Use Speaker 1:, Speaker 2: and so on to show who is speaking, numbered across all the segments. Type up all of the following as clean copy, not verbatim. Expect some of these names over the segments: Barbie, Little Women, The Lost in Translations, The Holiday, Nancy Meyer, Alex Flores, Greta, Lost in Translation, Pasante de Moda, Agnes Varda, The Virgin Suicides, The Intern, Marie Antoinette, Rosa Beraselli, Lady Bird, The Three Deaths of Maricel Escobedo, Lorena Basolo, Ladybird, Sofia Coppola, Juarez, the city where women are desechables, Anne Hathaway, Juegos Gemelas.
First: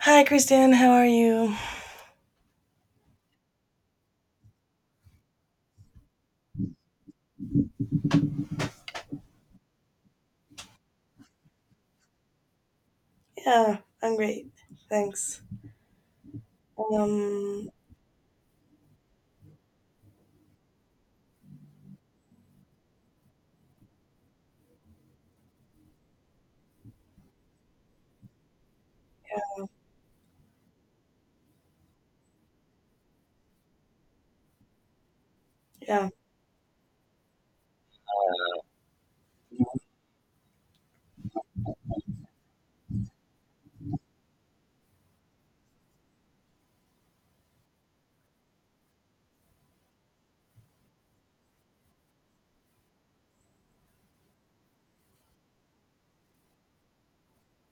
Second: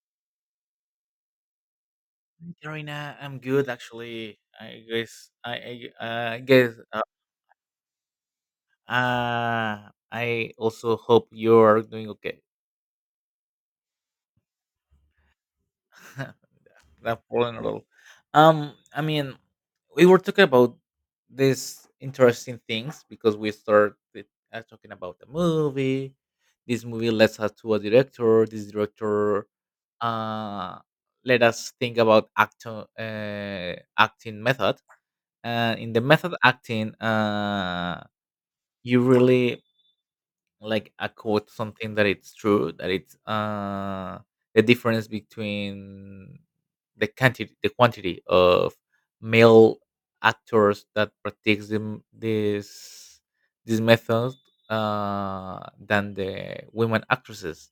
Speaker 1: Hi, Kristen. How are you?
Speaker 2: Hi, Karina, I'm good actually. I guess I guess uh I also hope you're doing okay.
Speaker 1: Yeah, I'm great. Thanks.
Speaker 2: That problem at
Speaker 1: Um,
Speaker 2: all. Um, I mean, we were talking about these interesting things because we started talking about the movie. This movie led us to a director. This director uh, let us think about actor acting method. In the
Speaker 1: yeah,
Speaker 2: method acting, you really like a quote something that it's true that it's the difference between the quantity of male actors that practice them, this method than the women actresses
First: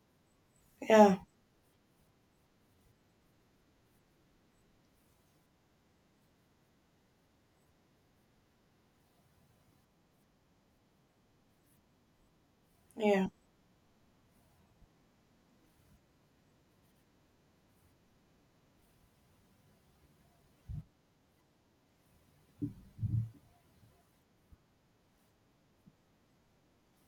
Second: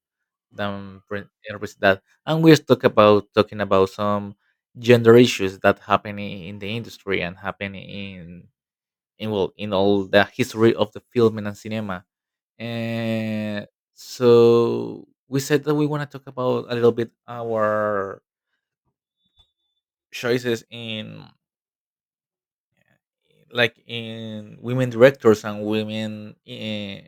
Speaker 2: than
Speaker 1: yeah,
Speaker 2: pre- actresses that and we talk about talking about some gender issues that happen in the industry and happen in well in all the history of the film and cinema
Speaker 1: yeah,
Speaker 2: and so we said that we want to talk about a little bit our choices in like in women directors and women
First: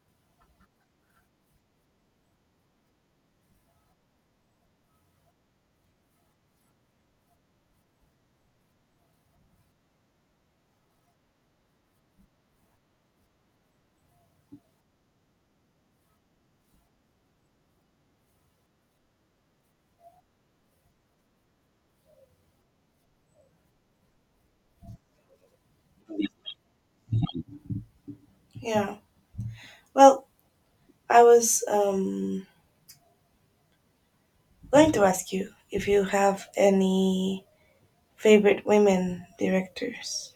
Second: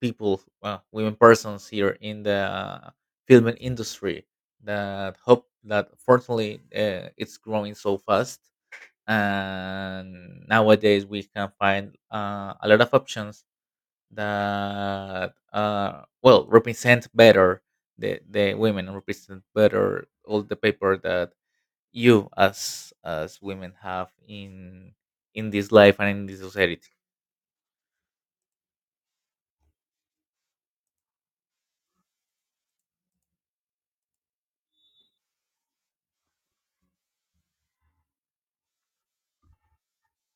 Speaker 2: people, well, women persons here in the film industry that hope that fortunately it's growing so fast, and nowadays we can find a lot of options that well represent better the women represent better all the paper that you as women have in this life and in this society.
Speaker 1: yeah. Well, I was going to ask you if you have any favorite women directors.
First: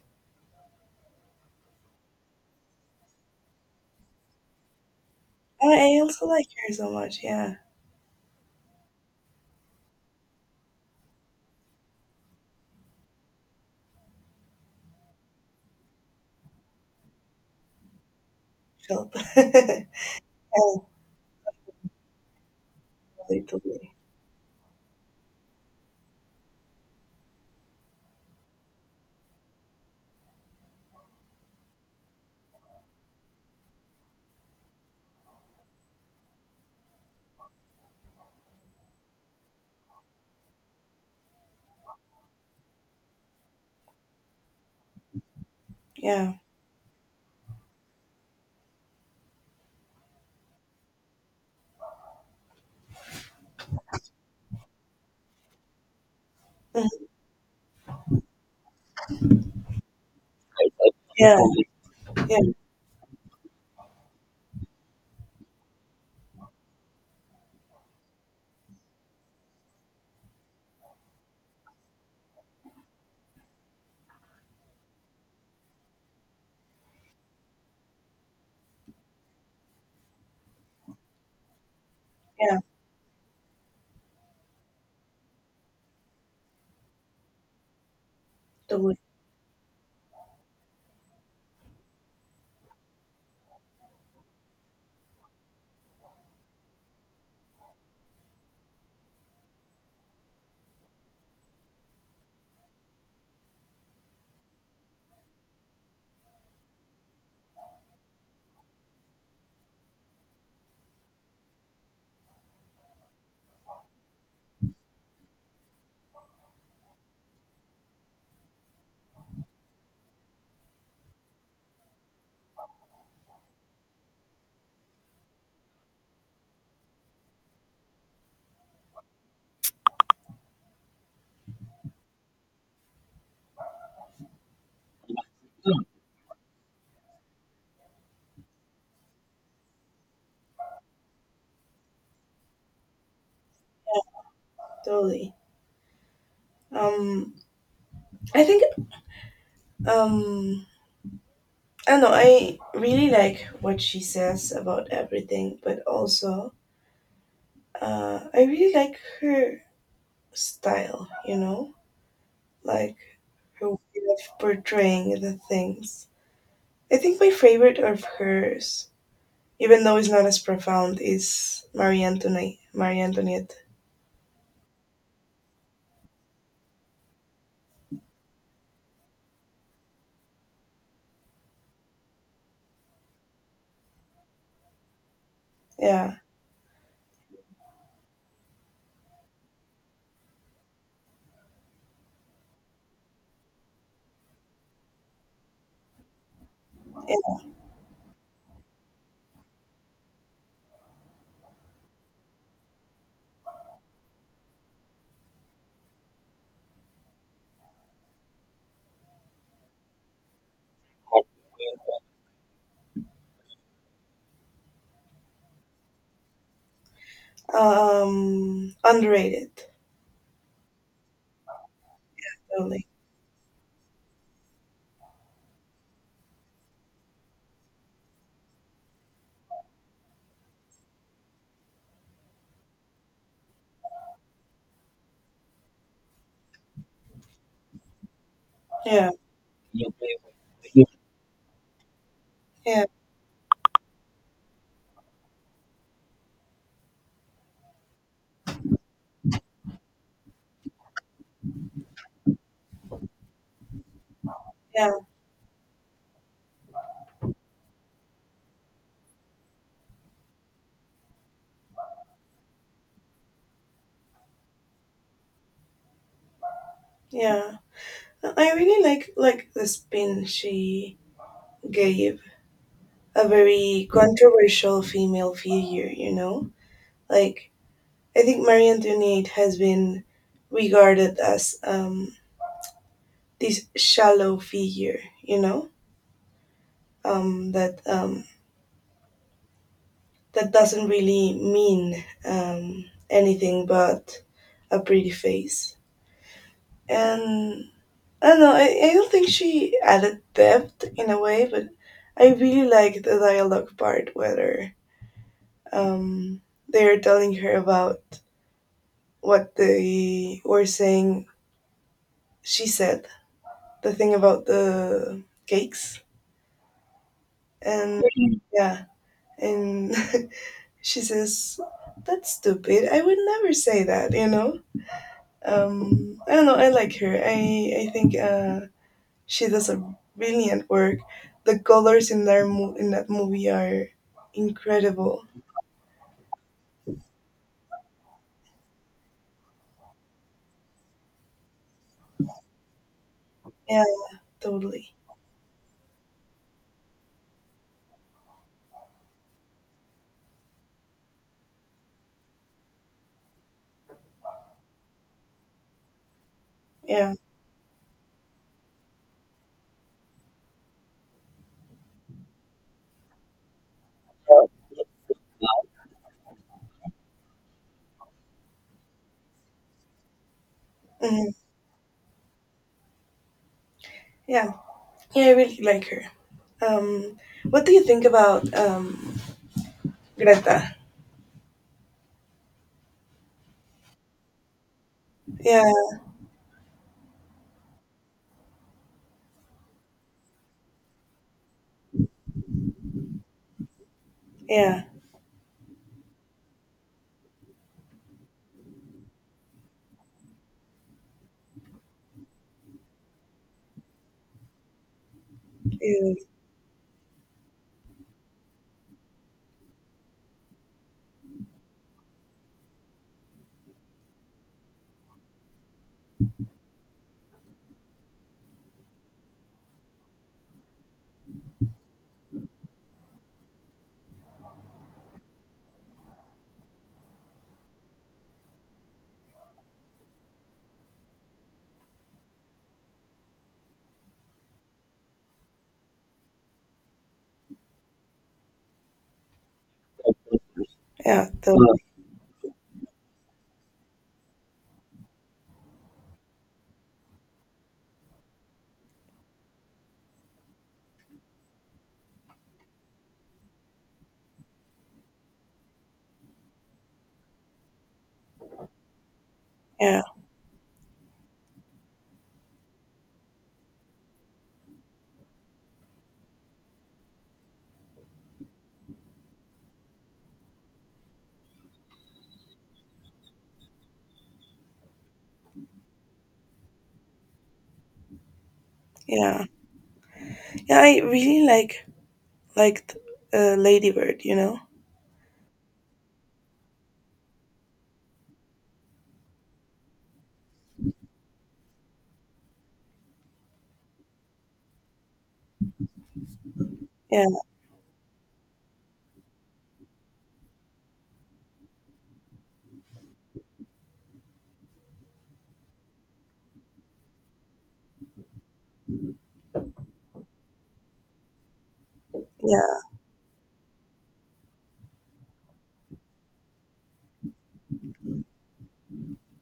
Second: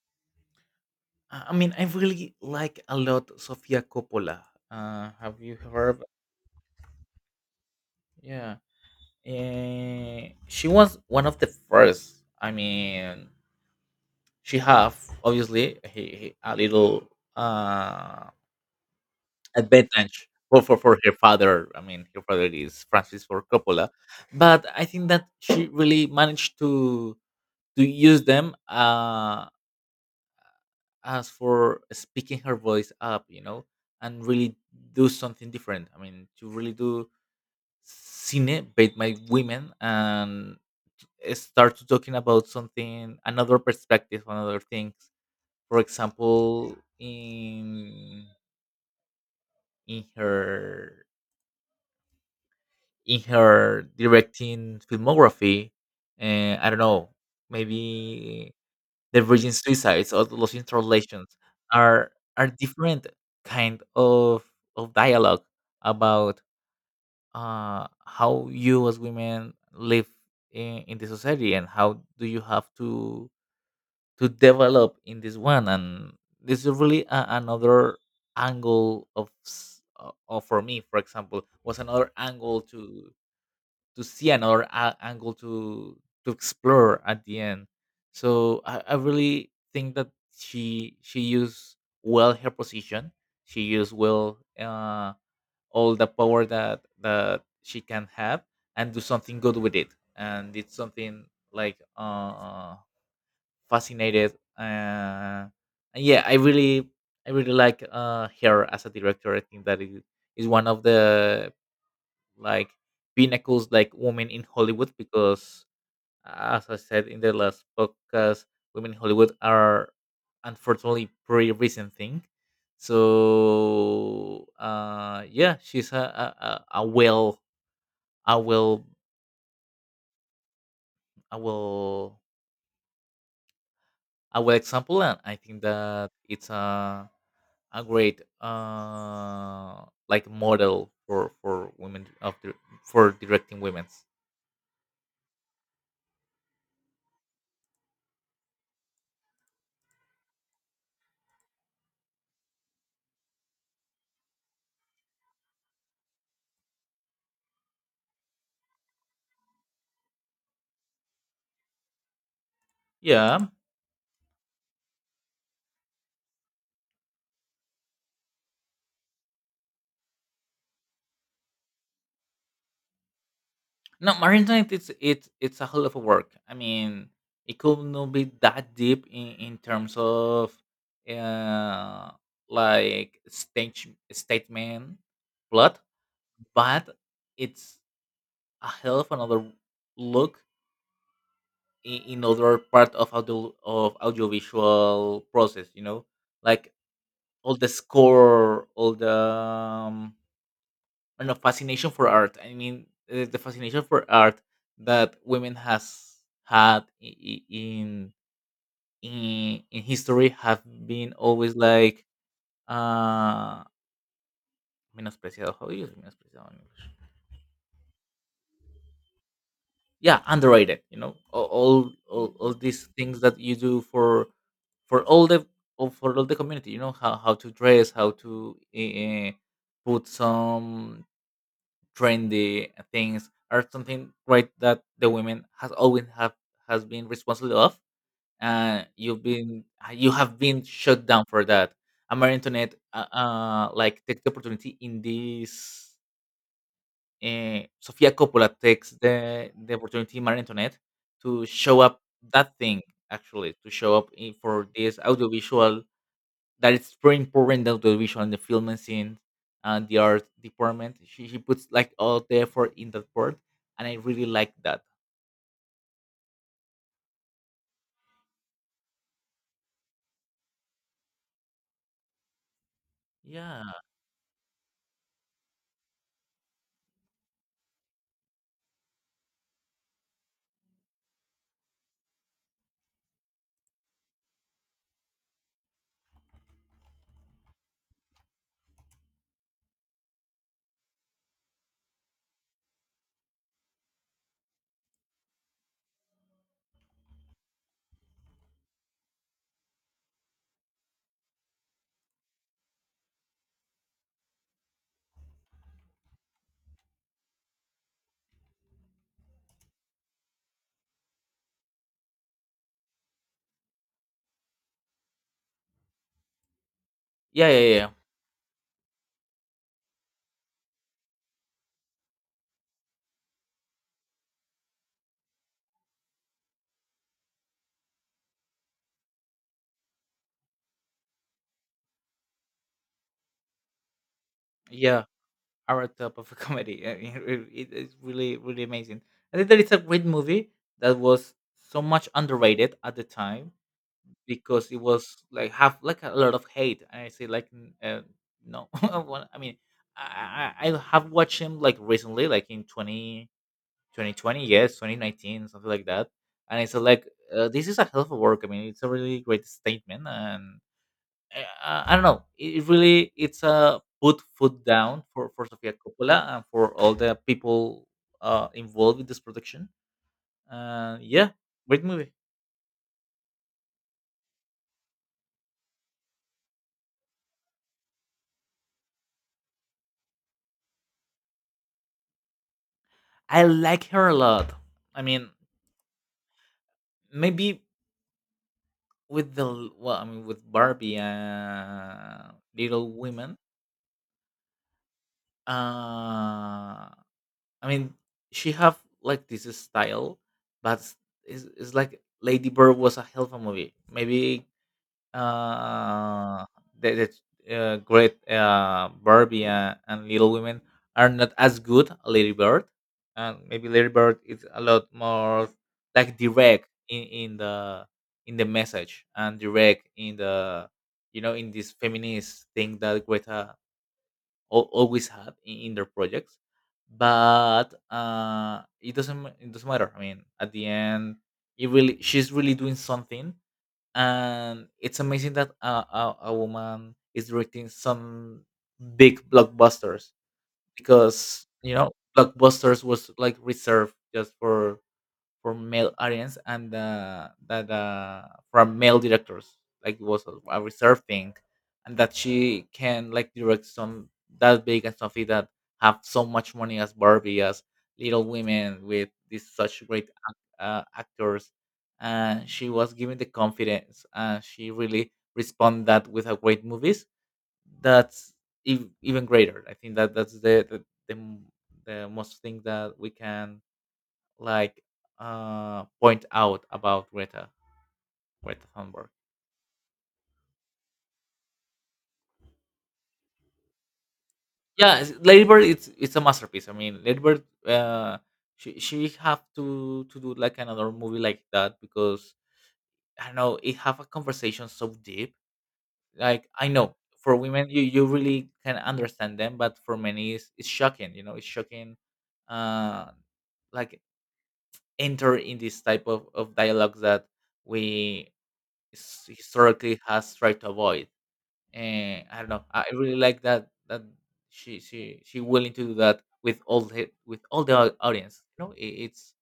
Speaker 2: I mean I really like a lot Sofia Coppola. Uh, have you
Speaker 1: Oh,
Speaker 2: heard?
Speaker 1: I also like her so much. Yeah,
Speaker 2: Yeah. She was one of the first, I mean, she have obviously a little uh.
Speaker 1: Philip.
Speaker 2: at
Speaker 1: Yeah,
Speaker 2: Bethlange for, for
Speaker 1: totally,
Speaker 2: for her father. I mean, her father is Francis Ford Coppola,
Speaker 1: totally.
Speaker 2: but I think that she really managed to use them as for speaking her voice up, you know, and really do something different. I mean, to really do cine made by women and start to talking about something, another perspective, another things. For
Speaker 1: Yeah,
Speaker 2: example, in in her in her directing filmography. And I don't
Speaker 1: Mhm.
Speaker 2: know, maybe The Virgin Suicides or The Lost in Translations
Speaker 1: yeah, yeah,
Speaker 2: are different kind of dialogue about how you as women live in the society and how do you have to develop in this one, and this is really a, another angle of, of for me for example was another
Speaker 1: yeah.
Speaker 2: angle to see another angle to explore at the end. So I
Speaker 1: Totally,
Speaker 2: really think that she used well her position. She used well all the power that she can have and do something good with it. And it's something like fascinated. Uh, and yeah, I really like her as a director. I think that it is one of the like pinnacles like women in Hollywood because, as I said in the last podcast, women in Hollywood are unfortunately pretty recent thing. So yeah, she's a a, a a well a well a well a well example, and I think that it's a great like model for women of the, for directing women's.
Speaker 1: totally. Um, I think um I don't know, I really like what she says about everything, but also I really like her style. You know, like
Speaker 2: Yeah.
Speaker 1: her way of portraying the things. I think my favorite of hers, even though it's not as profound, is Marie Antoinette. Marie Antoinette.
Speaker 2: No, Marine Knight, it's a whole lot of work. I mean, it could not be that deep in terms of uh like stage statement plot,
Speaker 1: Yeah.
Speaker 2: but it's a hell of another look in other part of audiovisual process, you know? Like,
Speaker 1: And,
Speaker 2: all the score, all the and a fascination for art. I mean, the fascination for art that women has had in history have been always like uh menospreciado. How do you say menospreciado in English?
Speaker 1: underrated.
Speaker 2: Yeah, underrated. You know, all
Speaker 1: Totally.
Speaker 2: these things that you do for for all the for all the community. You know how to dress, how to put some trendy things are something right that the women has always have has been responsible of, and
Speaker 1: Yeah.
Speaker 2: you've been
Speaker 1: Yeah.
Speaker 2: you have been shut down for that. And Marie Antoinette
Speaker 1: Yeah.
Speaker 2: like take the opportunity in this Sofia Coppola takes the opportunity in Marie Antoinette to show up that thing, actually to show up in, for this audiovisual that it's very important that the visual and the filming scene and the art department, she puts like all the effort in that part, and I really like that.
Speaker 1: Yeah. No, I really like the spin she gave a
Speaker 2: yeah
Speaker 1: very controversial female figure, you know? Like, I think Marie Antoinette has been regarded as this shallow figure, you know? Um, that, um, that doesn't really mean anything but a pretty face. And I don't know, I don't think she added depth in a way, but I really like the dialogue part where um, they're telling her about what they were saying, she said the thing about the cakes,
Speaker 2: yeah yeah yeah
Speaker 1: and Mhm. yeah and she says that's stupid, I would never say that. I don't know, I like her. I think she does a brilliant work. The colors in their in that movie are
Speaker 2: yeah
Speaker 1: incredible.
Speaker 2: Our top of a comedy, I mean. It's really really amazing. I think that it's a great movie that was so much underrated at the time
Speaker 1: Yeah.
Speaker 2: because it
Speaker 1: Totally.
Speaker 2: was like have like a lot of hate and I say like no. Well, I mean, I have watched him like recently like in 20 2020, yes 2019, something like that, and it's like
Speaker 1: Yeah.
Speaker 2: this is a hell of a work. I mean, it's a really great statement, and I don't know, it really it's a put foot down for Sofia Coppola and for all the people involved with this production. Yeah,
Speaker 1: Hmm.
Speaker 2: great movie.
Speaker 1: Yeah. Yeah, I really like her. um what do you think about Greta?
Speaker 2: I like her a lot. I mean,
Speaker 1: Yeah.
Speaker 2: maybe with the well, I mean, with Barbie and Little Women
Speaker 1: Yeah,
Speaker 2: uh I mean, she have like this style, but it's like Lady Bird was a hell of a movie. Maybe
Speaker 1: it is.
Speaker 2: uh, the great Barbie and Little Women are not as good as Lady Bird, and maybe Lady Bird is a lot more like direct in the message and direct in the, you know, in this feminist thing that Greta always had in, their projects. But it doesn't it doesn't matter, I mean, at the end, it really she's really doing something, and it's amazing that a woman is directing some big blockbusters
Speaker 1: Yeah,
Speaker 2: because, you
Speaker 1: the
Speaker 2: know, blockbusters was like reserved just for male audience, and that from male directors, like it was a reserved thing, and that she can like direct some that big and something that have so much money as Barbie, as Little Women, with these such
Speaker 1: yeah,
Speaker 2: great actors, and she was given the confidence, and she really responded that with a great movies. That's even greater. I think that that's the most thing that we can like point out about Greta Greta Thunberg.
Speaker 1: yeah, yeah. I really liked Ladybird. You know.
Speaker 2: Yeah, Lady Bird, it's a masterpiece. I mean, Lady Bird she have to do like another movie like that because I don't know, it have a conversation so deep. Like, I know
Speaker 1: Yeah,
Speaker 2: for women you you really can understand them, but for many it's shocking, you know, it's shocking uh like enter in this type of dialogues that we historically has tried to avoid. And I don't know. I
Speaker 1: yeah,
Speaker 2: really like that she she willing to do that with all the audience. You know, it, it's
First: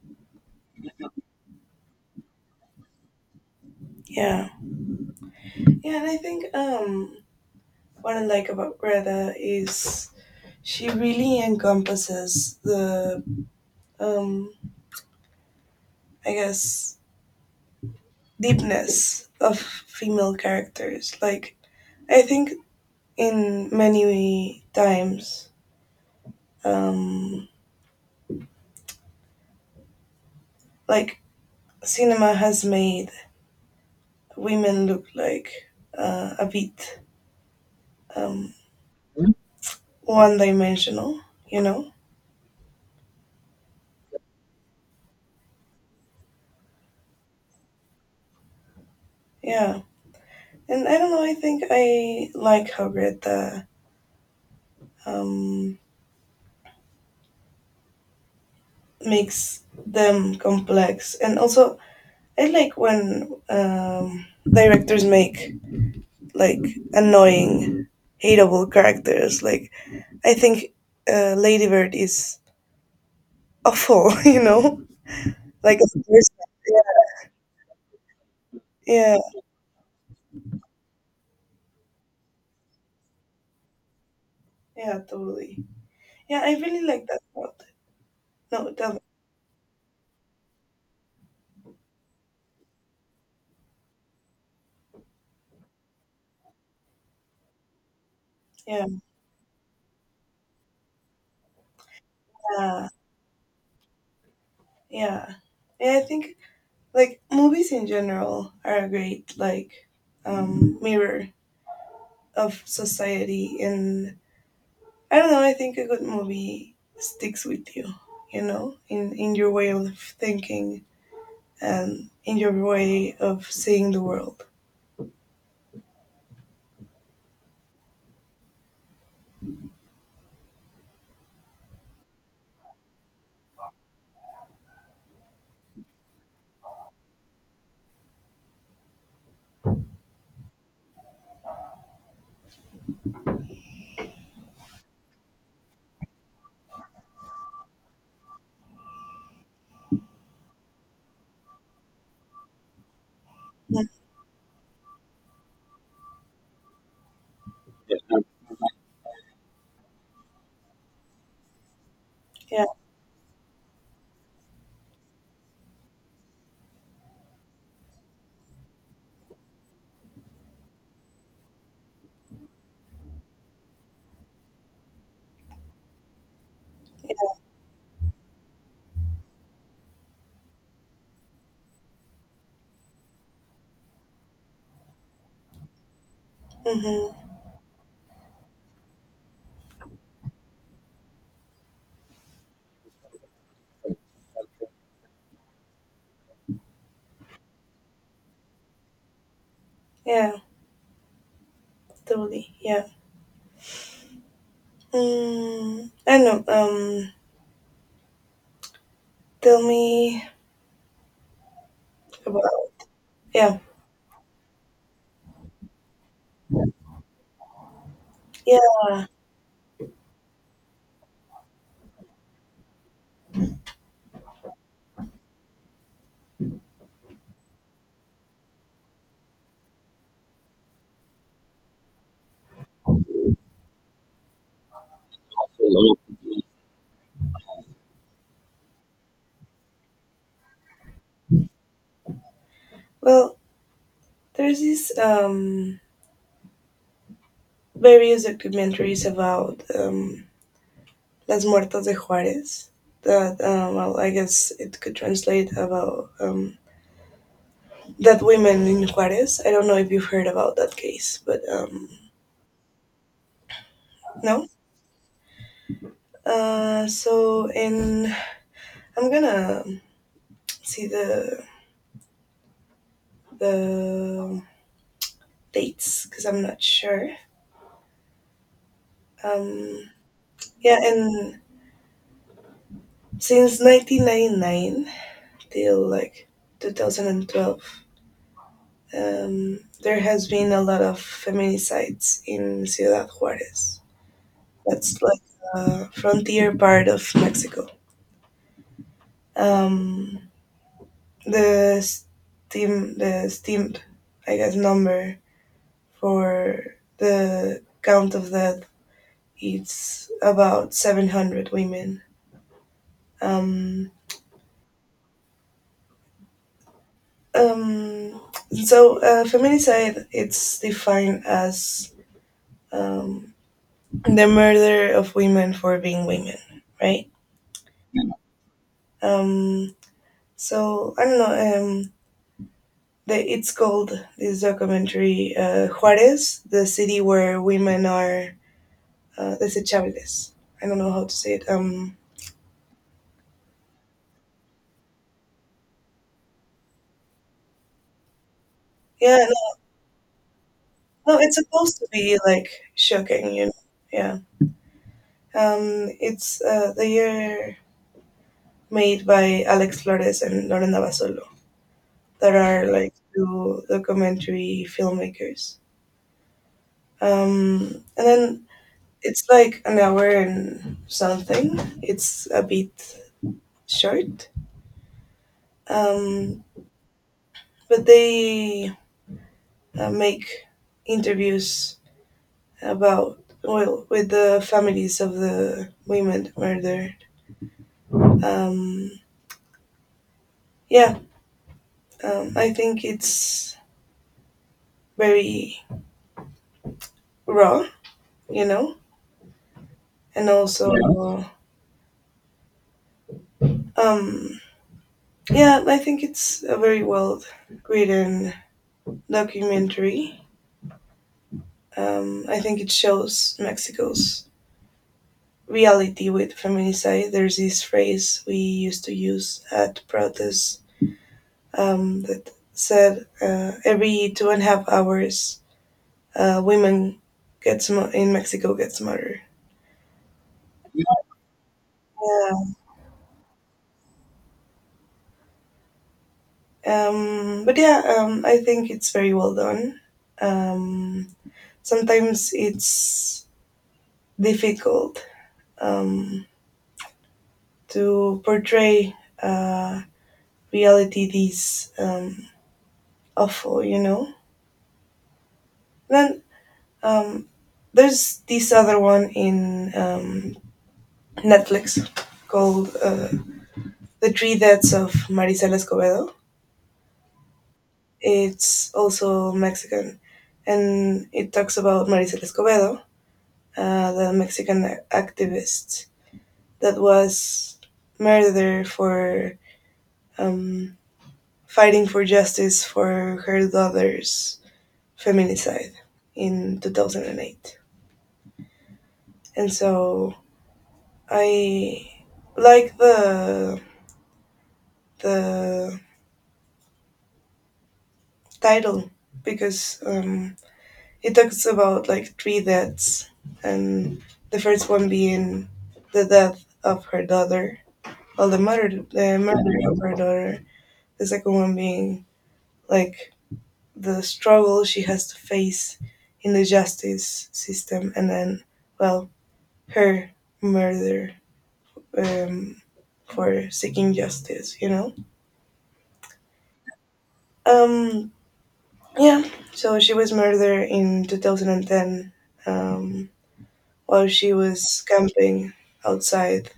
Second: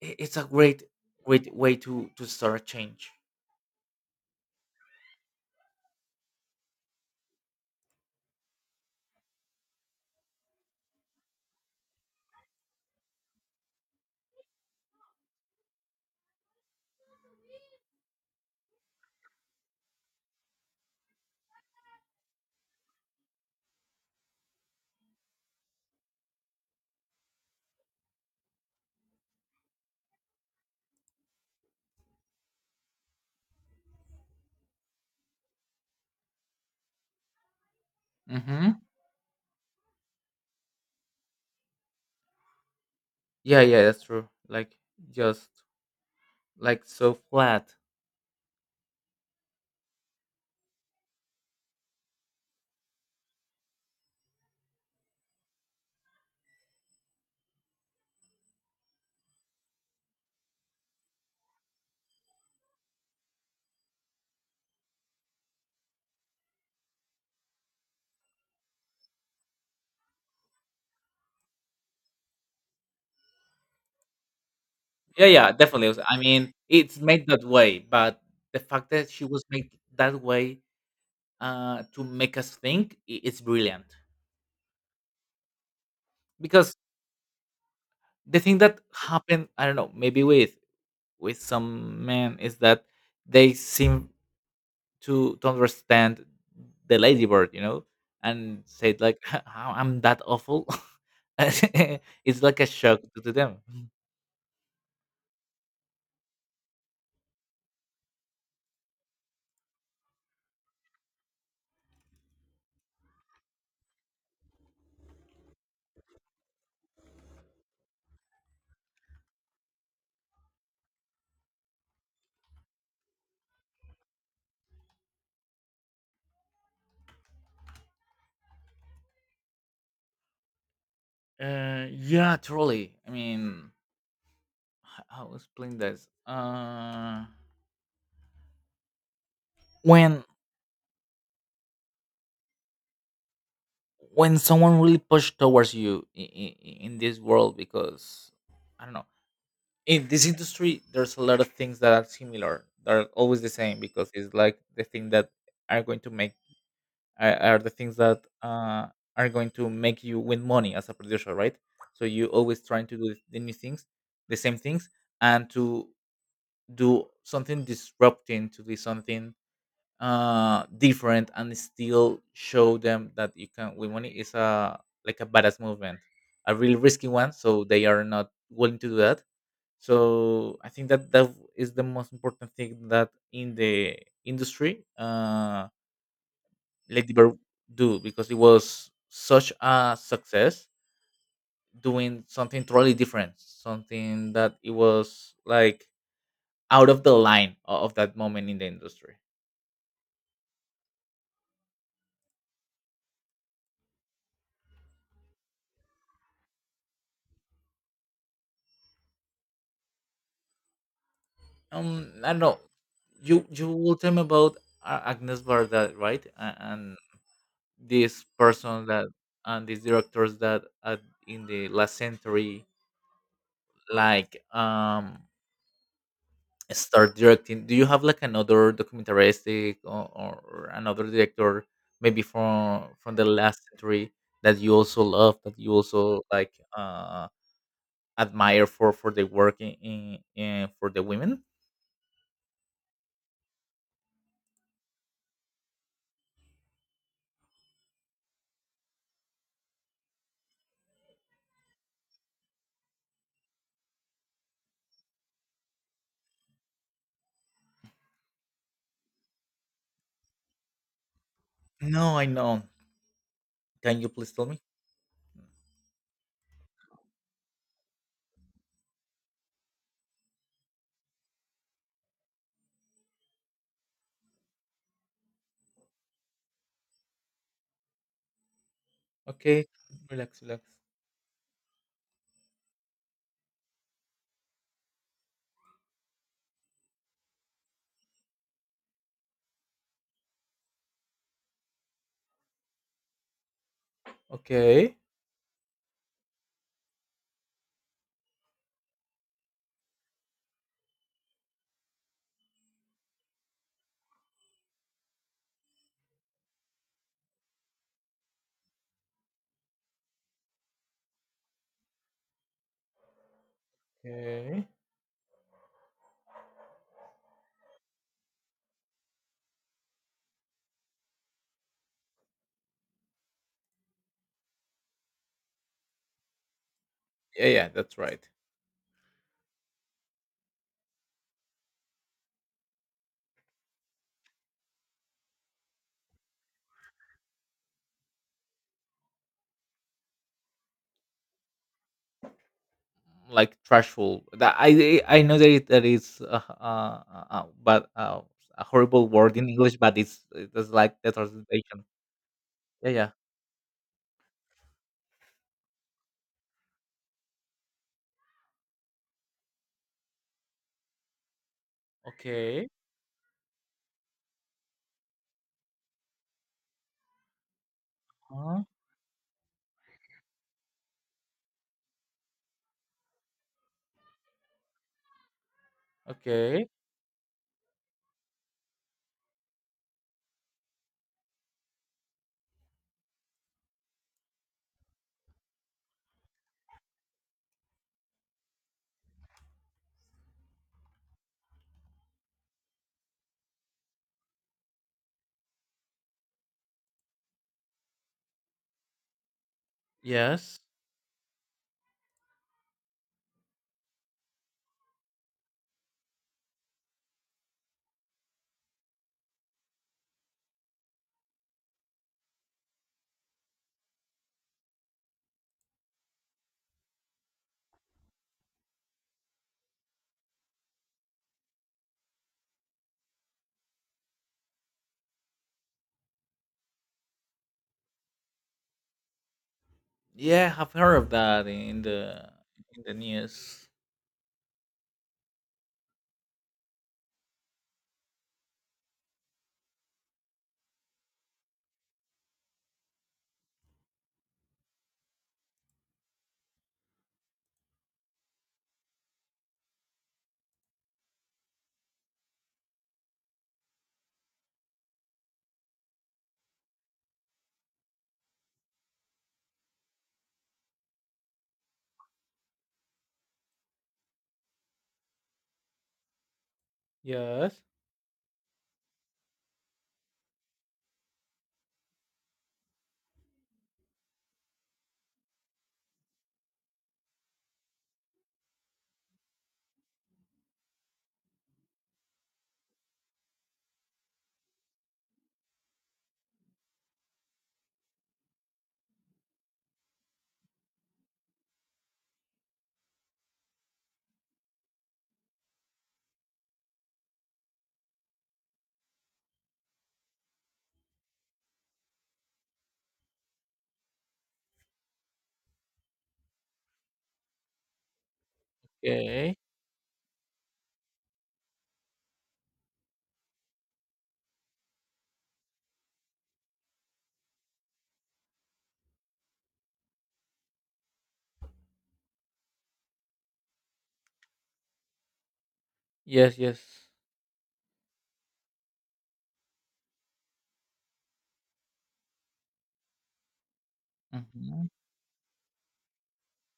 Speaker 2: it- it's a great great way to start a change.
Speaker 1: yeah, yeah. And I think what I like about Greta is she really encompasses the um, I guess deepness of female characters. Like I think in many times, um, like cinema has made women look like a bit um,
Speaker 2: Mm-hmm.
Speaker 1: Mm. one dimensional, you know?
Speaker 2: Yeah, yeah, that's true. Like, just like so flat.
Speaker 1: Yeah. And I don't know, I think I like how Greta um, makes them complex. And also, I like when directors make like annoying, hateable characters. Like, I think Ladybird is awful, you know?
Speaker 2: Yeah, yeah,
Speaker 1: Like,
Speaker 2: definitely.
Speaker 1: as a
Speaker 2: I
Speaker 1: person.
Speaker 2: mean,
Speaker 1: Yeah,
Speaker 2: it's made that way, but the fact that
Speaker 1: yeah,
Speaker 2: she was made that way to make us think, it's brilliant.
Speaker 1: yeah, totally. Yeah, I
Speaker 2: Because
Speaker 1: really like that part.
Speaker 2: the thing
Speaker 1: No, it
Speaker 2: that
Speaker 1: doesn't.
Speaker 2: happened, I don't know, maybe with some men is that they seem to understand the ladybird, you know, and
Speaker 1: Yeah,
Speaker 2: say like, "How I'm that awful." it's like a
Speaker 1: yeah,
Speaker 2: shock to them.
Speaker 1: yeah. Yeah, I think like movies in general are a great like mirror of society. And I don't know, I think a good movie sticks with you, you know, in your way of thinking and in your way of seeing the world.
Speaker 2: Yeah, truly. I mean, how to explain this? When when someone really pushed towards you in this world, because I don't know, in this industry there's a lot of things that are similar that are always the same
Speaker 1: Mm.
Speaker 2: because it's like the thing that are going to make are the things that are going to make you win money as a producer, right? So you always
Speaker 1: Yeah.
Speaker 2: trying to do the new things the same things, and to do something disrupting, to do something different and still show them that you can win money is a like a badass movement, a really risky
Speaker 1: Yeah,
Speaker 2: one, so they are not willing to do that. So I think that that is the most important thing that in the industry lady
Speaker 1: mm-hmm.
Speaker 2: bird do, because it was such a success doing something totally different, something that it was like out of the line of that moment in the industry.
Speaker 1: Yeah, totally. Yeah. Mm, I don't know. Tell me
Speaker 2: I don't
Speaker 1: about.
Speaker 2: know, you
Speaker 1: Yeah.
Speaker 2: you will tell me about Agnes Varda, right? And this
Speaker 1: Yeah.
Speaker 2: person that and these directors that in the last century like start directing. Do you have like another documentaristic or another director maybe from the last century that you also love, that you
Speaker 1: So,
Speaker 2: also like uh admire for the work in for the women?
Speaker 1: well, there's these various documentaries about Las Muertas de Juarez that, well, I guess it could translate about that women in Juarez. I don't know if you've heard about that case, but
Speaker 2: No, I know, can you please tell
Speaker 1: no.
Speaker 2: me.
Speaker 1: So in, I'm gonna see the dates because I'm not sure.
Speaker 2: Okay,
Speaker 1: Um,
Speaker 2: relax relax.
Speaker 1: yeah, and since 1999 till like 2012, there has been a lot of feminicides in Ciudad Juarez.
Speaker 2: Okay.
Speaker 1: That's like a frontier part of Mexico. Um, the steam, the steamed, I guess, number for the count of that, it's about 700 women. Um,
Speaker 2: Okay.
Speaker 1: um, so feminicide it's defined as um, the murder of women for being women, right?
Speaker 2: Yeah yeah, that's right.
Speaker 1: Um, so I don't know. The, it's called this documentary Juarez, the city where women are desechables. I don't know how to say it.
Speaker 2: Like trashful. That I know that that is but a horrible
Speaker 1: Yeah,
Speaker 2: word in English, but it's like the
Speaker 1: no, no, it's supposed
Speaker 2: translation.
Speaker 1: to be like
Speaker 2: Yeah, yeah.
Speaker 1: shocking, you know. Yeah. It's they are made by Alex Flores and Lorena Basolo, that are
Speaker 2: Okay.
Speaker 1: like two documentary filmmakers. And then
Speaker 2: Huh?
Speaker 1: it's like an hour and something. It's a bit short, um,
Speaker 2: Okay.
Speaker 1: but they make interviews about, well, with the families of the women murdered. Um, yeah, I think it's very raw, you know, and
Speaker 2: Yes.
Speaker 1: also um, yeah, I think it's a very well written documentary. I think it shows Mexico's reality with feminicide. There's this phrase we used to use at protests that said every two and a half hours, women in Mexico gets murdered.
Speaker 2: Yeah, I've heard of that in the
Speaker 1: Yeah.
Speaker 2: in the news.
Speaker 1: But yeah, I think it's very well done. Um, sometimes it's difficult um, to portray uh, reality this awful, you know. Then Um, there's this other one in Netflix called The Three Deaths of Maricel Escobedo.
Speaker 2: Yes.
Speaker 1: It's also Mexican, and it talks about Maricel Escobedo, the Mexican activist that was murdered for um, fighting for justice for her daughter's feminicide in 2008. And so I like the title because it talks about like three deaths, and the first one being the death of her daughter, well, the
Speaker 2: Okay.
Speaker 1: murder of her daughter. The second one being like the struggle she has to face in the justice system, and then, well, her murder um, for seeking justice. You know.
Speaker 2: Yes. Yes.
Speaker 1: Um, Yeah, so she was murdered in 2010, um, while she
Speaker 2: Hmm.
Speaker 1: was camping outside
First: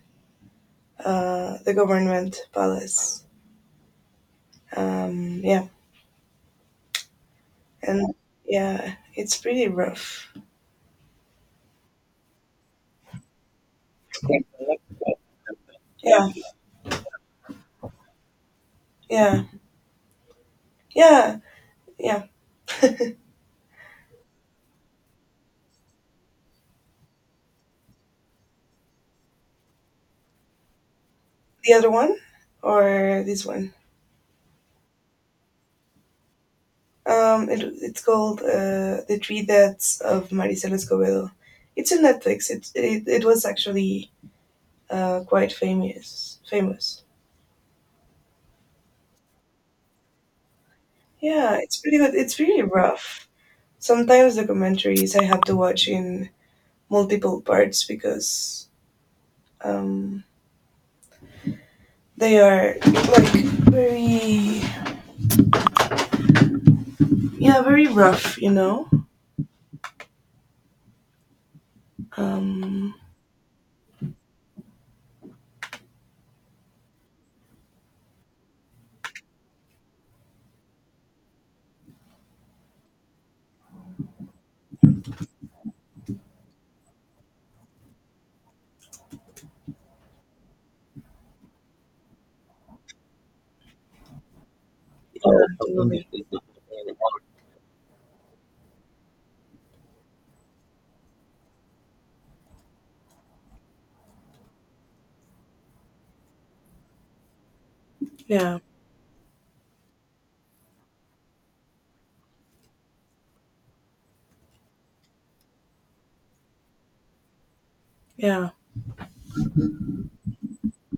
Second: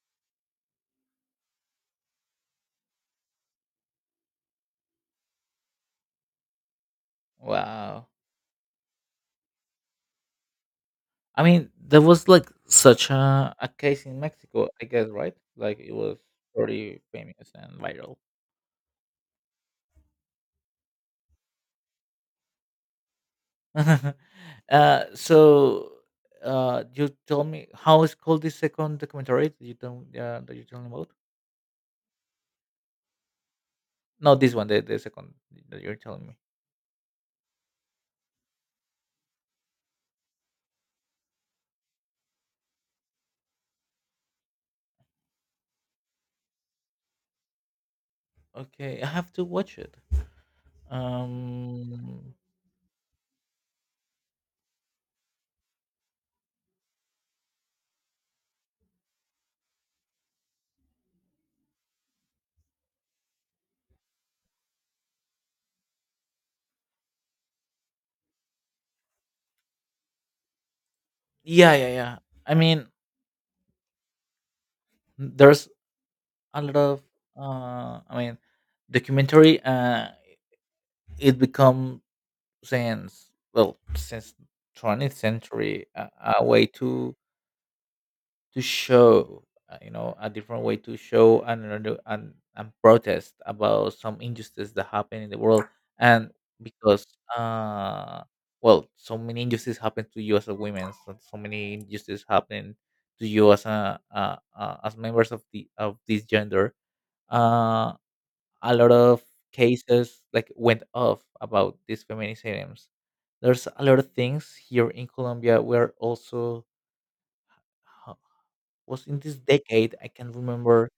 Speaker 1: the government palace. Yeah,
Speaker 2: Wow.
Speaker 1: and yeah, it's pretty rough.
Speaker 2: I mean, there was like such a case in Mexico, I guess, right? Like it was
Speaker 1: Yeah,
Speaker 2: pretty famous and viral.
Speaker 1: yeah, yeah, yeah.
Speaker 2: So you told me how is called this second documentary that you told me about?
Speaker 1: The other one or this one?
Speaker 2: No, this one, the second that you're telling me.
Speaker 1: It's called The Three Deaths of Maricel Escobedo. It's on Netflix. It was actually quite famous. Famous.
Speaker 2: Okay, I have to watch it.
Speaker 1: Yeah, it's pretty good.
Speaker 2: Um,
Speaker 1: It's really rough. Sometimes documentaries I have to watch in multiple parts because um, they are like very, yeah, very rough. You know.
Speaker 2: yeah, yeah, yeah. I mean,
Speaker 1: Um,
Speaker 2: there's a lot of uh, I mean, documentary. It become since 20th century a way to show, you know, a different way to show and protest about some injustice that happen in the world, and because uh, well, so many injustices happen to you as a woman, so, so many injustices happen to you as a as members of the of this gender. Uh,
Speaker 1: yeah,
Speaker 2: a lot of cases like went off about these feminisms. There's a lot of things here in Colombia. We're also uh,
Speaker 1: yeah.
Speaker 2: was in this decade. I can't remember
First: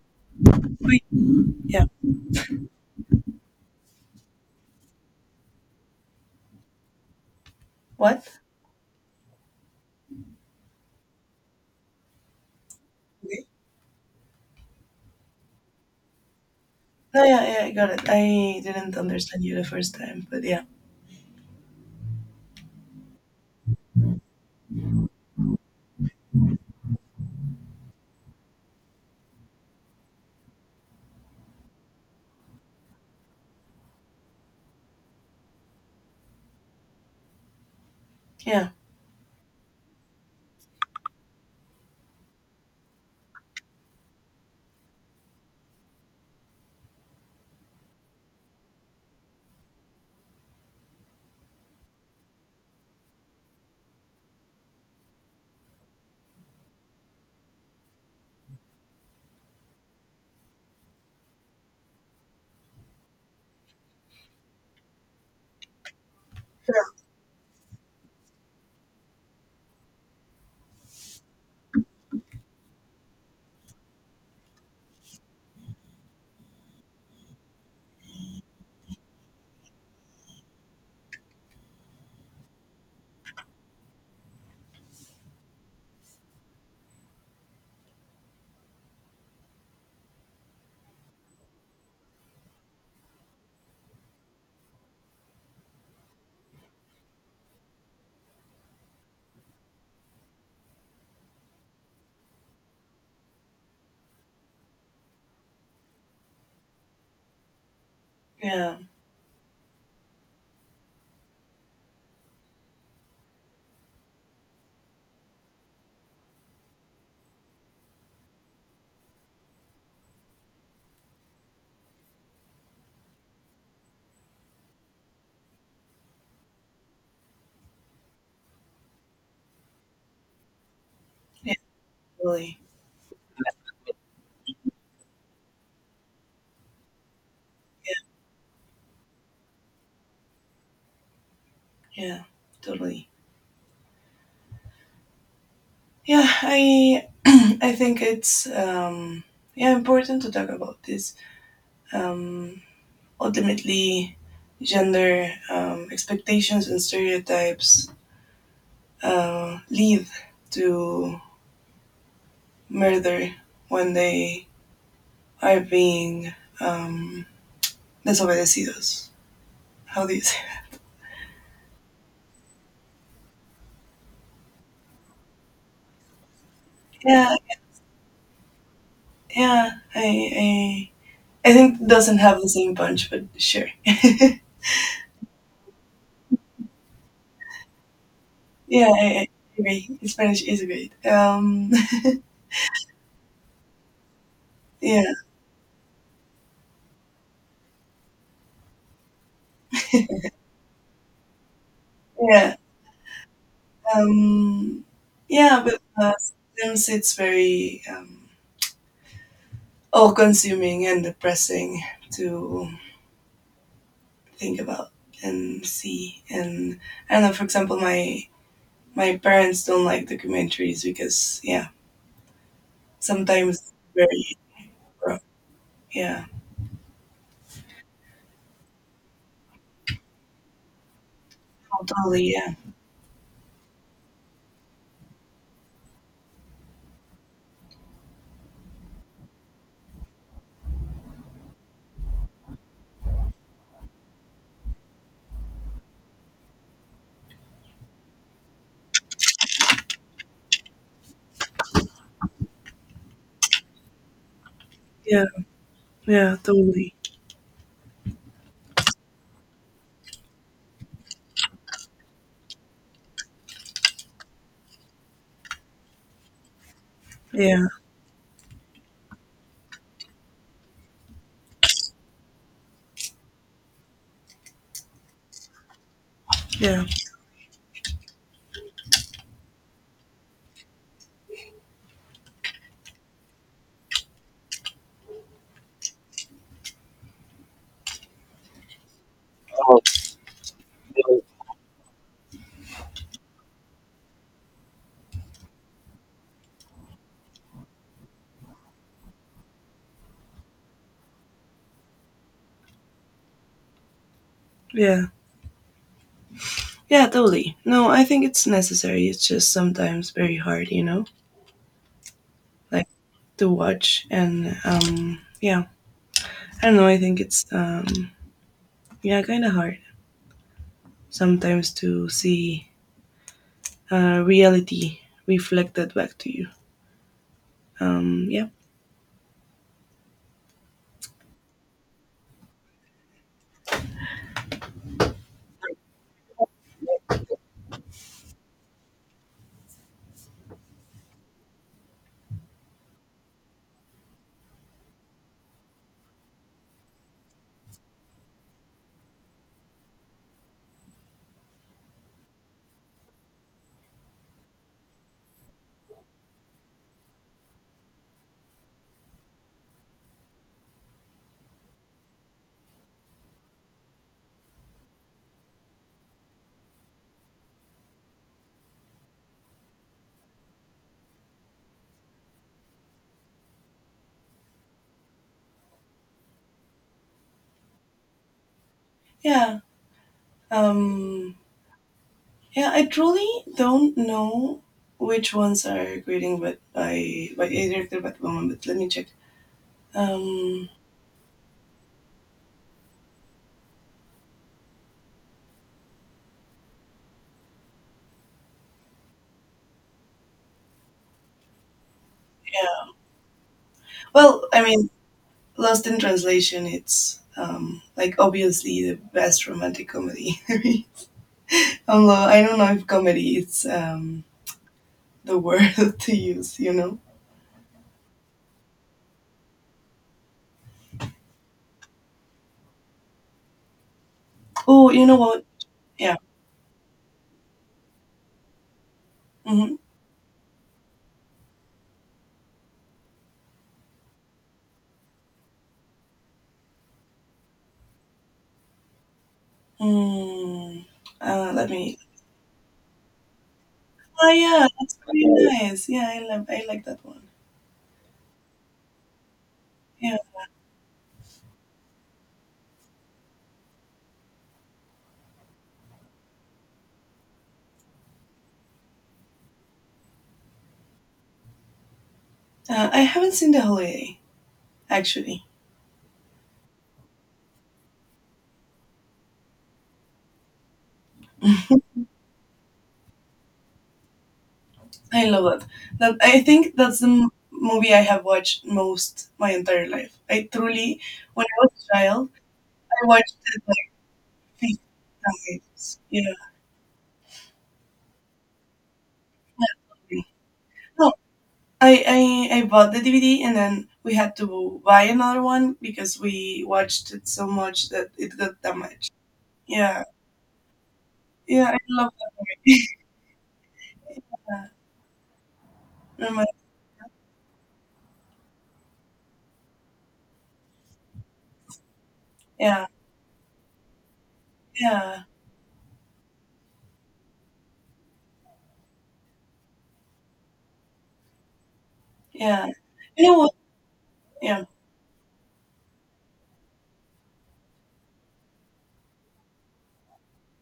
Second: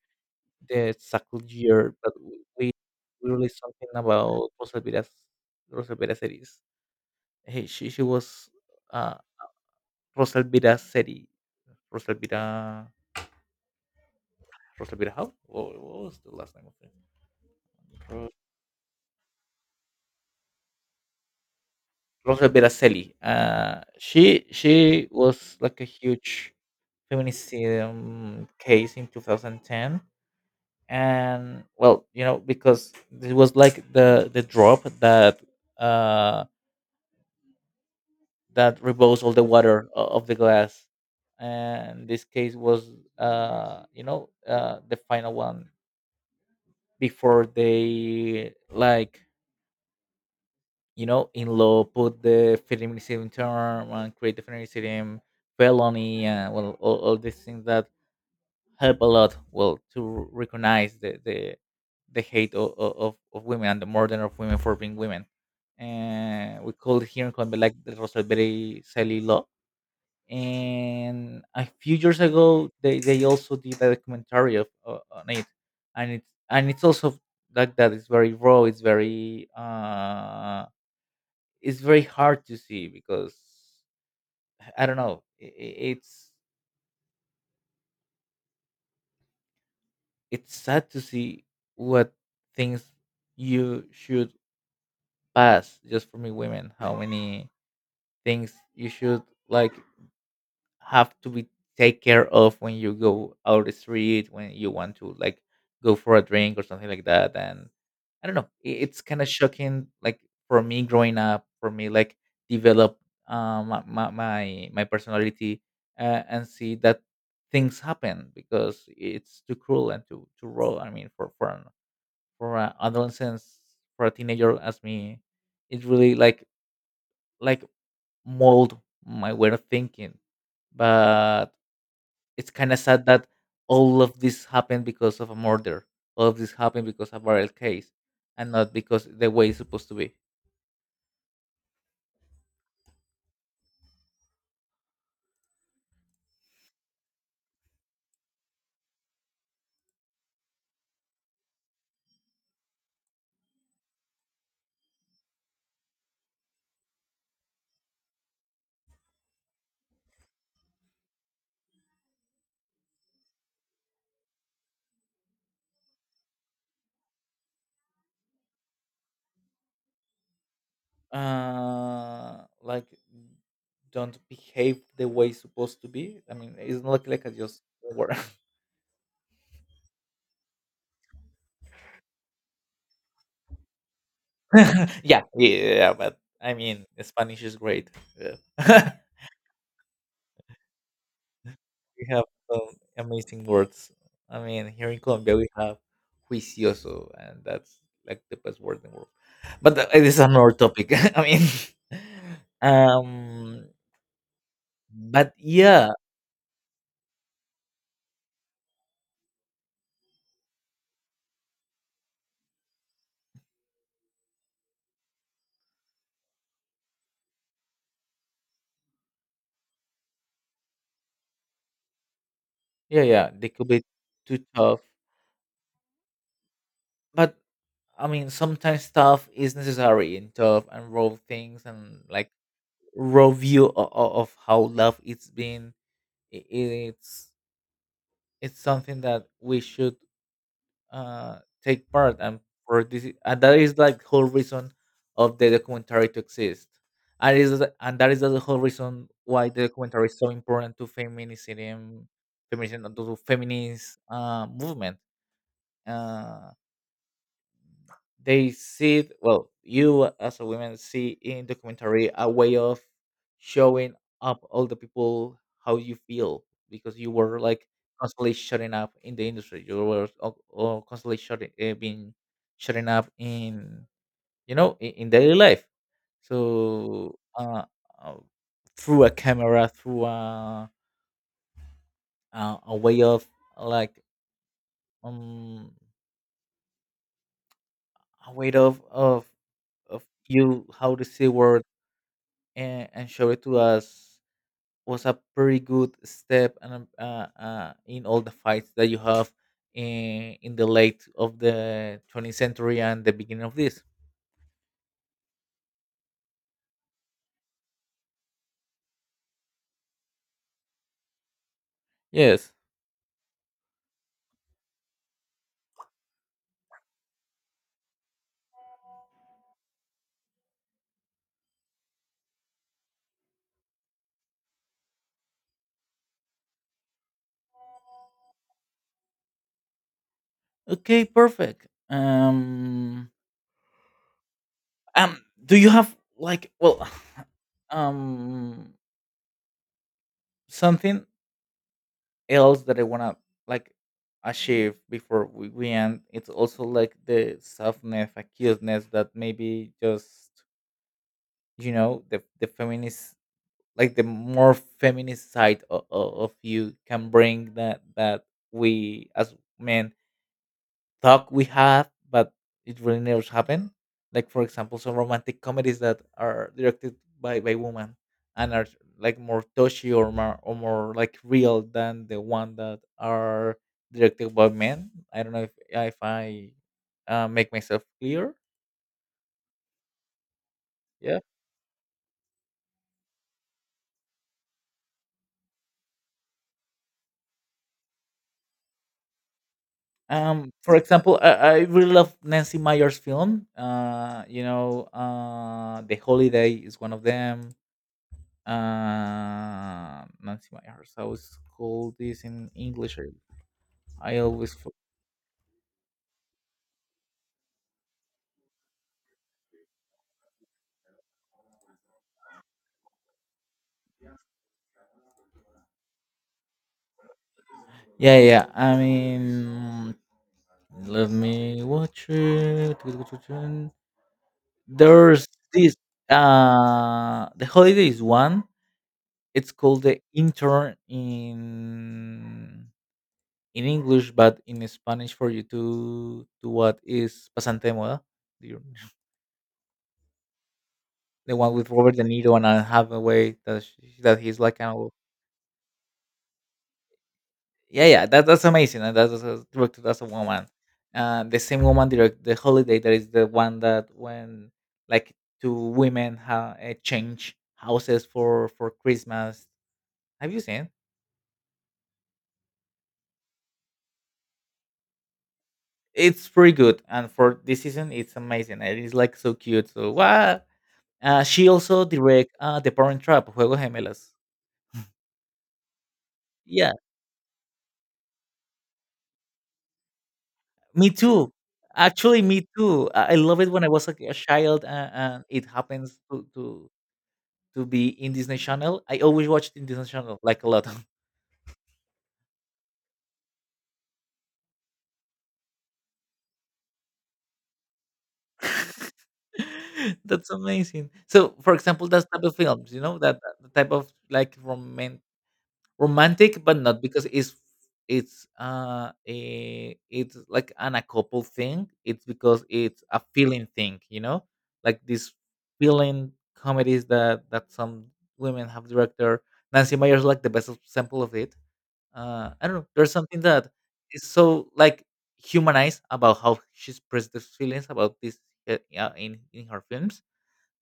Speaker 2: the
Speaker 1: Wait,
Speaker 2: exact
Speaker 1: yeah.
Speaker 2: year, but we released something about Rosalvira series. Hey, she
Speaker 1: What?
Speaker 2: was uh Rosalvira series. Rosalvira
Speaker 1: Okay.
Speaker 2: Rosalvira how? What was the last name of it?
Speaker 1: No, yeah, yeah. I got it.
Speaker 2: Ro-
Speaker 1: I didn't understand you the first time, but
Speaker 2: Rosa Beraselli. She was like a huge feminism case in 2010, and well, you know, because it was like the drop that uh
Speaker 1: yeah,
Speaker 2: that removes all the water of the glass. And this case was, you know, the final one before they like, you know, in law put the feminicidium term and create the feminicidium felony and well, all these things that help a lot. Well, to recognize the the hate of women and the murder of women for being women. And we call it here in Colombia like the Rosalberry Sally law and a few years ago they also did a documentary of on it and it's also like that it's very raw, it's very hard to see because I don't know it's sad to see what things you should pass just for me women, how many things you should like have to be take care of when you go out the street, when you want to like go for a drink or something like that. And I don't know,
Speaker 1: yeah,
Speaker 2: it's kind of shocking. Like for me growing up, for me like develop my personality, and see that things happen because it's too cruel and too raw. I mean, for an, for an adolescence, for a teenager as me, it really like mold my way of thinking, but
Speaker 1: yeah.
Speaker 2: it's
Speaker 1: Totally.
Speaker 2: kind of sad that all of this happened because of a murder. All of this happened because of a viral case, and not because the way it's supposed to be.
Speaker 1: Yeah, yeah, totally. Yeah, I I think it's yeah, important to talk about this. Um, ultimately, gender expectations and stereotypes lead to murder when they are being um, desobedecidos. How do you say?
Speaker 2: Like don't behave the way it's supposed to be. I mean, it's not like I
Speaker 1: Yeah,
Speaker 2: just word.
Speaker 1: yeah. I I think it doesn't have the same punch, but sure.
Speaker 2: Yeah, yeah, but I mean, Spanish is great.
Speaker 1: yeah,
Speaker 2: Yeah.
Speaker 1: I, I agree. Spanish is great.
Speaker 2: We have some amazing words. I mean, here in
Speaker 1: Yeah.
Speaker 2: Colombia, we have juicioso, and that's like the best word in the world. But it is another topic. I mean,
Speaker 1: Yeah.
Speaker 2: um,
Speaker 1: Um,
Speaker 2: but
Speaker 1: yeah, but
Speaker 2: yeah,
Speaker 1: sometimes it's very all-consuming and depressing to think about and see. And I don't know. For example, my parents don't like documentaries because yeah,
Speaker 2: yeah, yeah, they
Speaker 1: sometimes
Speaker 2: could
Speaker 1: it's
Speaker 2: be
Speaker 1: very
Speaker 2: too tough.
Speaker 1: rough. Yeah.
Speaker 2: But I mean, sometimes tough is necessary in tough and raw things,
Speaker 1: Oh,
Speaker 2: and
Speaker 1: totally.
Speaker 2: like
Speaker 1: Yeah,
Speaker 2: raw view of how love it's been. i- i- It's it's something that we should uh, take part. And for this, and that is like whole reason of the documentary to exist. And is, and that is the whole reason why the documentary is so important to feminism, to feminist movement.
Speaker 1: yeah, yeah,
Speaker 2: Uh,
Speaker 1: totally.
Speaker 2: they see it, well you as a woman see in documentary a way of showing up all the people how you feel, because you were
Speaker 1: Yeah,
Speaker 2: like constantly shutting up in the industry, you were constantly shutting being shutting up in, you know, in daily life.
Speaker 1: yeah.
Speaker 2: So uh through a camera, through a a way of like um a way of you how to see world, and showed it to us was a pretty good step and in all the fights that you have in the late of the 20th century and the beginning of this.
Speaker 1: Yeah. Yeah, totally. No, I think it's necessary. It's just sometimes very hard, you know?
Speaker 2: Yes.
Speaker 1: Like to watch and yeah, I don't know, I think it's yeah, kind of hard sometimes to see reality reflected back to you. um yeah
Speaker 2: Okay, perfect. Um do you have like well um something else that I want to like achieve before we end. It's also like the softness acuteness that maybe just, you know, the feminist, like the more feminist side of you can bring, that that we as men thought we have but it really never happened, like for example some romantic comedies that are directed by women and are like more touchy, or more, or more like real than the one that are directed by men. I don't know if I make myself clear.
Speaker 1: yeah.
Speaker 2: Yeah.
Speaker 1: um yeah, I truly don't know which ones are grading but by a director but woman, but let me check. um
Speaker 2: For example, I really love Nancy Meyer's film. You know, The Holiday is one of them. Nancy Meyer. So it's called this in
Speaker 1: yeah,
Speaker 2: English. I
Speaker 1: well,
Speaker 2: always.
Speaker 1: I
Speaker 2: for-
Speaker 1: mean, Lost in Translation it's like obviously the best romantic comedy, although I don't know if comedy is the word to use, you know?
Speaker 2: Yeah, yeah, yeah. I mean, let me watch it.
Speaker 1: Oh, you know
Speaker 2: There's
Speaker 1: what?
Speaker 2: this.
Speaker 1: Yeah.
Speaker 2: The Holiday is one. It's
Speaker 1: Hmm.
Speaker 2: called The Intern in English, but in Spanish for you to what is Pasante de Moda? Do you remember?
Speaker 1: Mm,
Speaker 2: The one
Speaker 1: let
Speaker 2: with Robert
Speaker 1: me.
Speaker 2: De Niro and Anne Hathaway that she, that
Speaker 1: Oh,
Speaker 2: he's like
Speaker 1: yeah,
Speaker 2: kind of
Speaker 1: that's pretty nice. Yeah, I love. I like that one.
Speaker 2: yeah yeah that that's amazing, and that's directed as a
Speaker 1: Yeah,
Speaker 2: woman. The same woman direct The Holiday, that is the one that when like two women change houses for Christmas. Have you seen?
Speaker 1: I haven't seen The Holiday actually.
Speaker 2: It's pretty good, and for this season it's amazing, and it's like so cute. So what? She also direct The Parent Trap, Juegos Gemelas.
Speaker 1: I love that. That I
Speaker 2: Yeah,
Speaker 1: think that's the movie I have watched most my entire life. I
Speaker 2: me
Speaker 1: truly,
Speaker 2: too.
Speaker 1: when I was a
Speaker 2: Actually,
Speaker 1: child,
Speaker 2: me too.
Speaker 1: I
Speaker 2: I
Speaker 1: watched
Speaker 2: love it
Speaker 1: it
Speaker 2: when I
Speaker 1: like
Speaker 2: was a child,
Speaker 1: 50
Speaker 2: and it
Speaker 1: times.
Speaker 2: happens
Speaker 1: Yeah.
Speaker 2: to be in Disney Channel. I always watched in Disney Channel,
Speaker 1: Yeah.
Speaker 2: like a lot.
Speaker 1: No, I, I bought the DVD, and then we had to buy another one because we watched it so much that it got damaged. Yeah,
Speaker 2: That's amazing. So, for
Speaker 1: yeah, I
Speaker 2: example, that
Speaker 1: love
Speaker 2: type of films, you
Speaker 1: that.
Speaker 2: know, that type of like
Speaker 1: yeah.
Speaker 2: romantic, romantic,
Speaker 1: Remind-
Speaker 2: but not because it's it's like an a couple thing. It's because it's
Speaker 1: yeah,
Speaker 2: a feeling thing, you know, like these
Speaker 1: yeah,
Speaker 2: feeling comedies that that some women have director. Nancy Meyer's like the best example of it. I don't know.
Speaker 1: yeah.
Speaker 2: There's something
Speaker 1: You know
Speaker 2: that
Speaker 1: what?
Speaker 2: is so
Speaker 1: Yeah,
Speaker 2: like humanized about how she expresses the feelings about this, yeah, in her films,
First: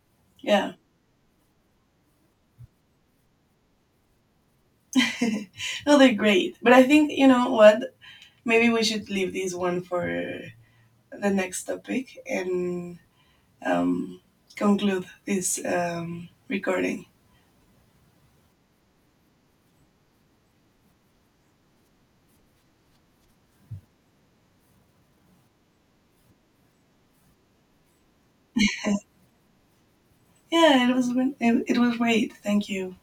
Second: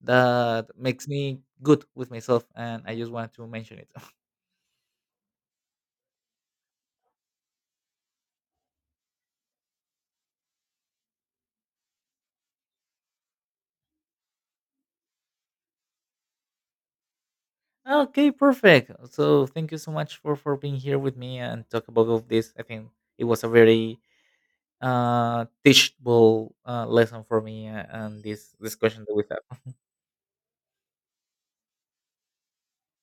Speaker 2: that
Speaker 1: yeah.
Speaker 2: makes me good with myself, and I just wanted to mention it.
Speaker 1: no, they're great. But I think you know what? Maybe we should leave this one for the next topic and um, conclude this recording.
Speaker 2: Okay, perfect. So thank you so much for being here with me and talk about all of this. I think it was a very teachable lesson for me, and this discussion that we had.
Speaker 1: Yeah, it was, it was great. Thank you.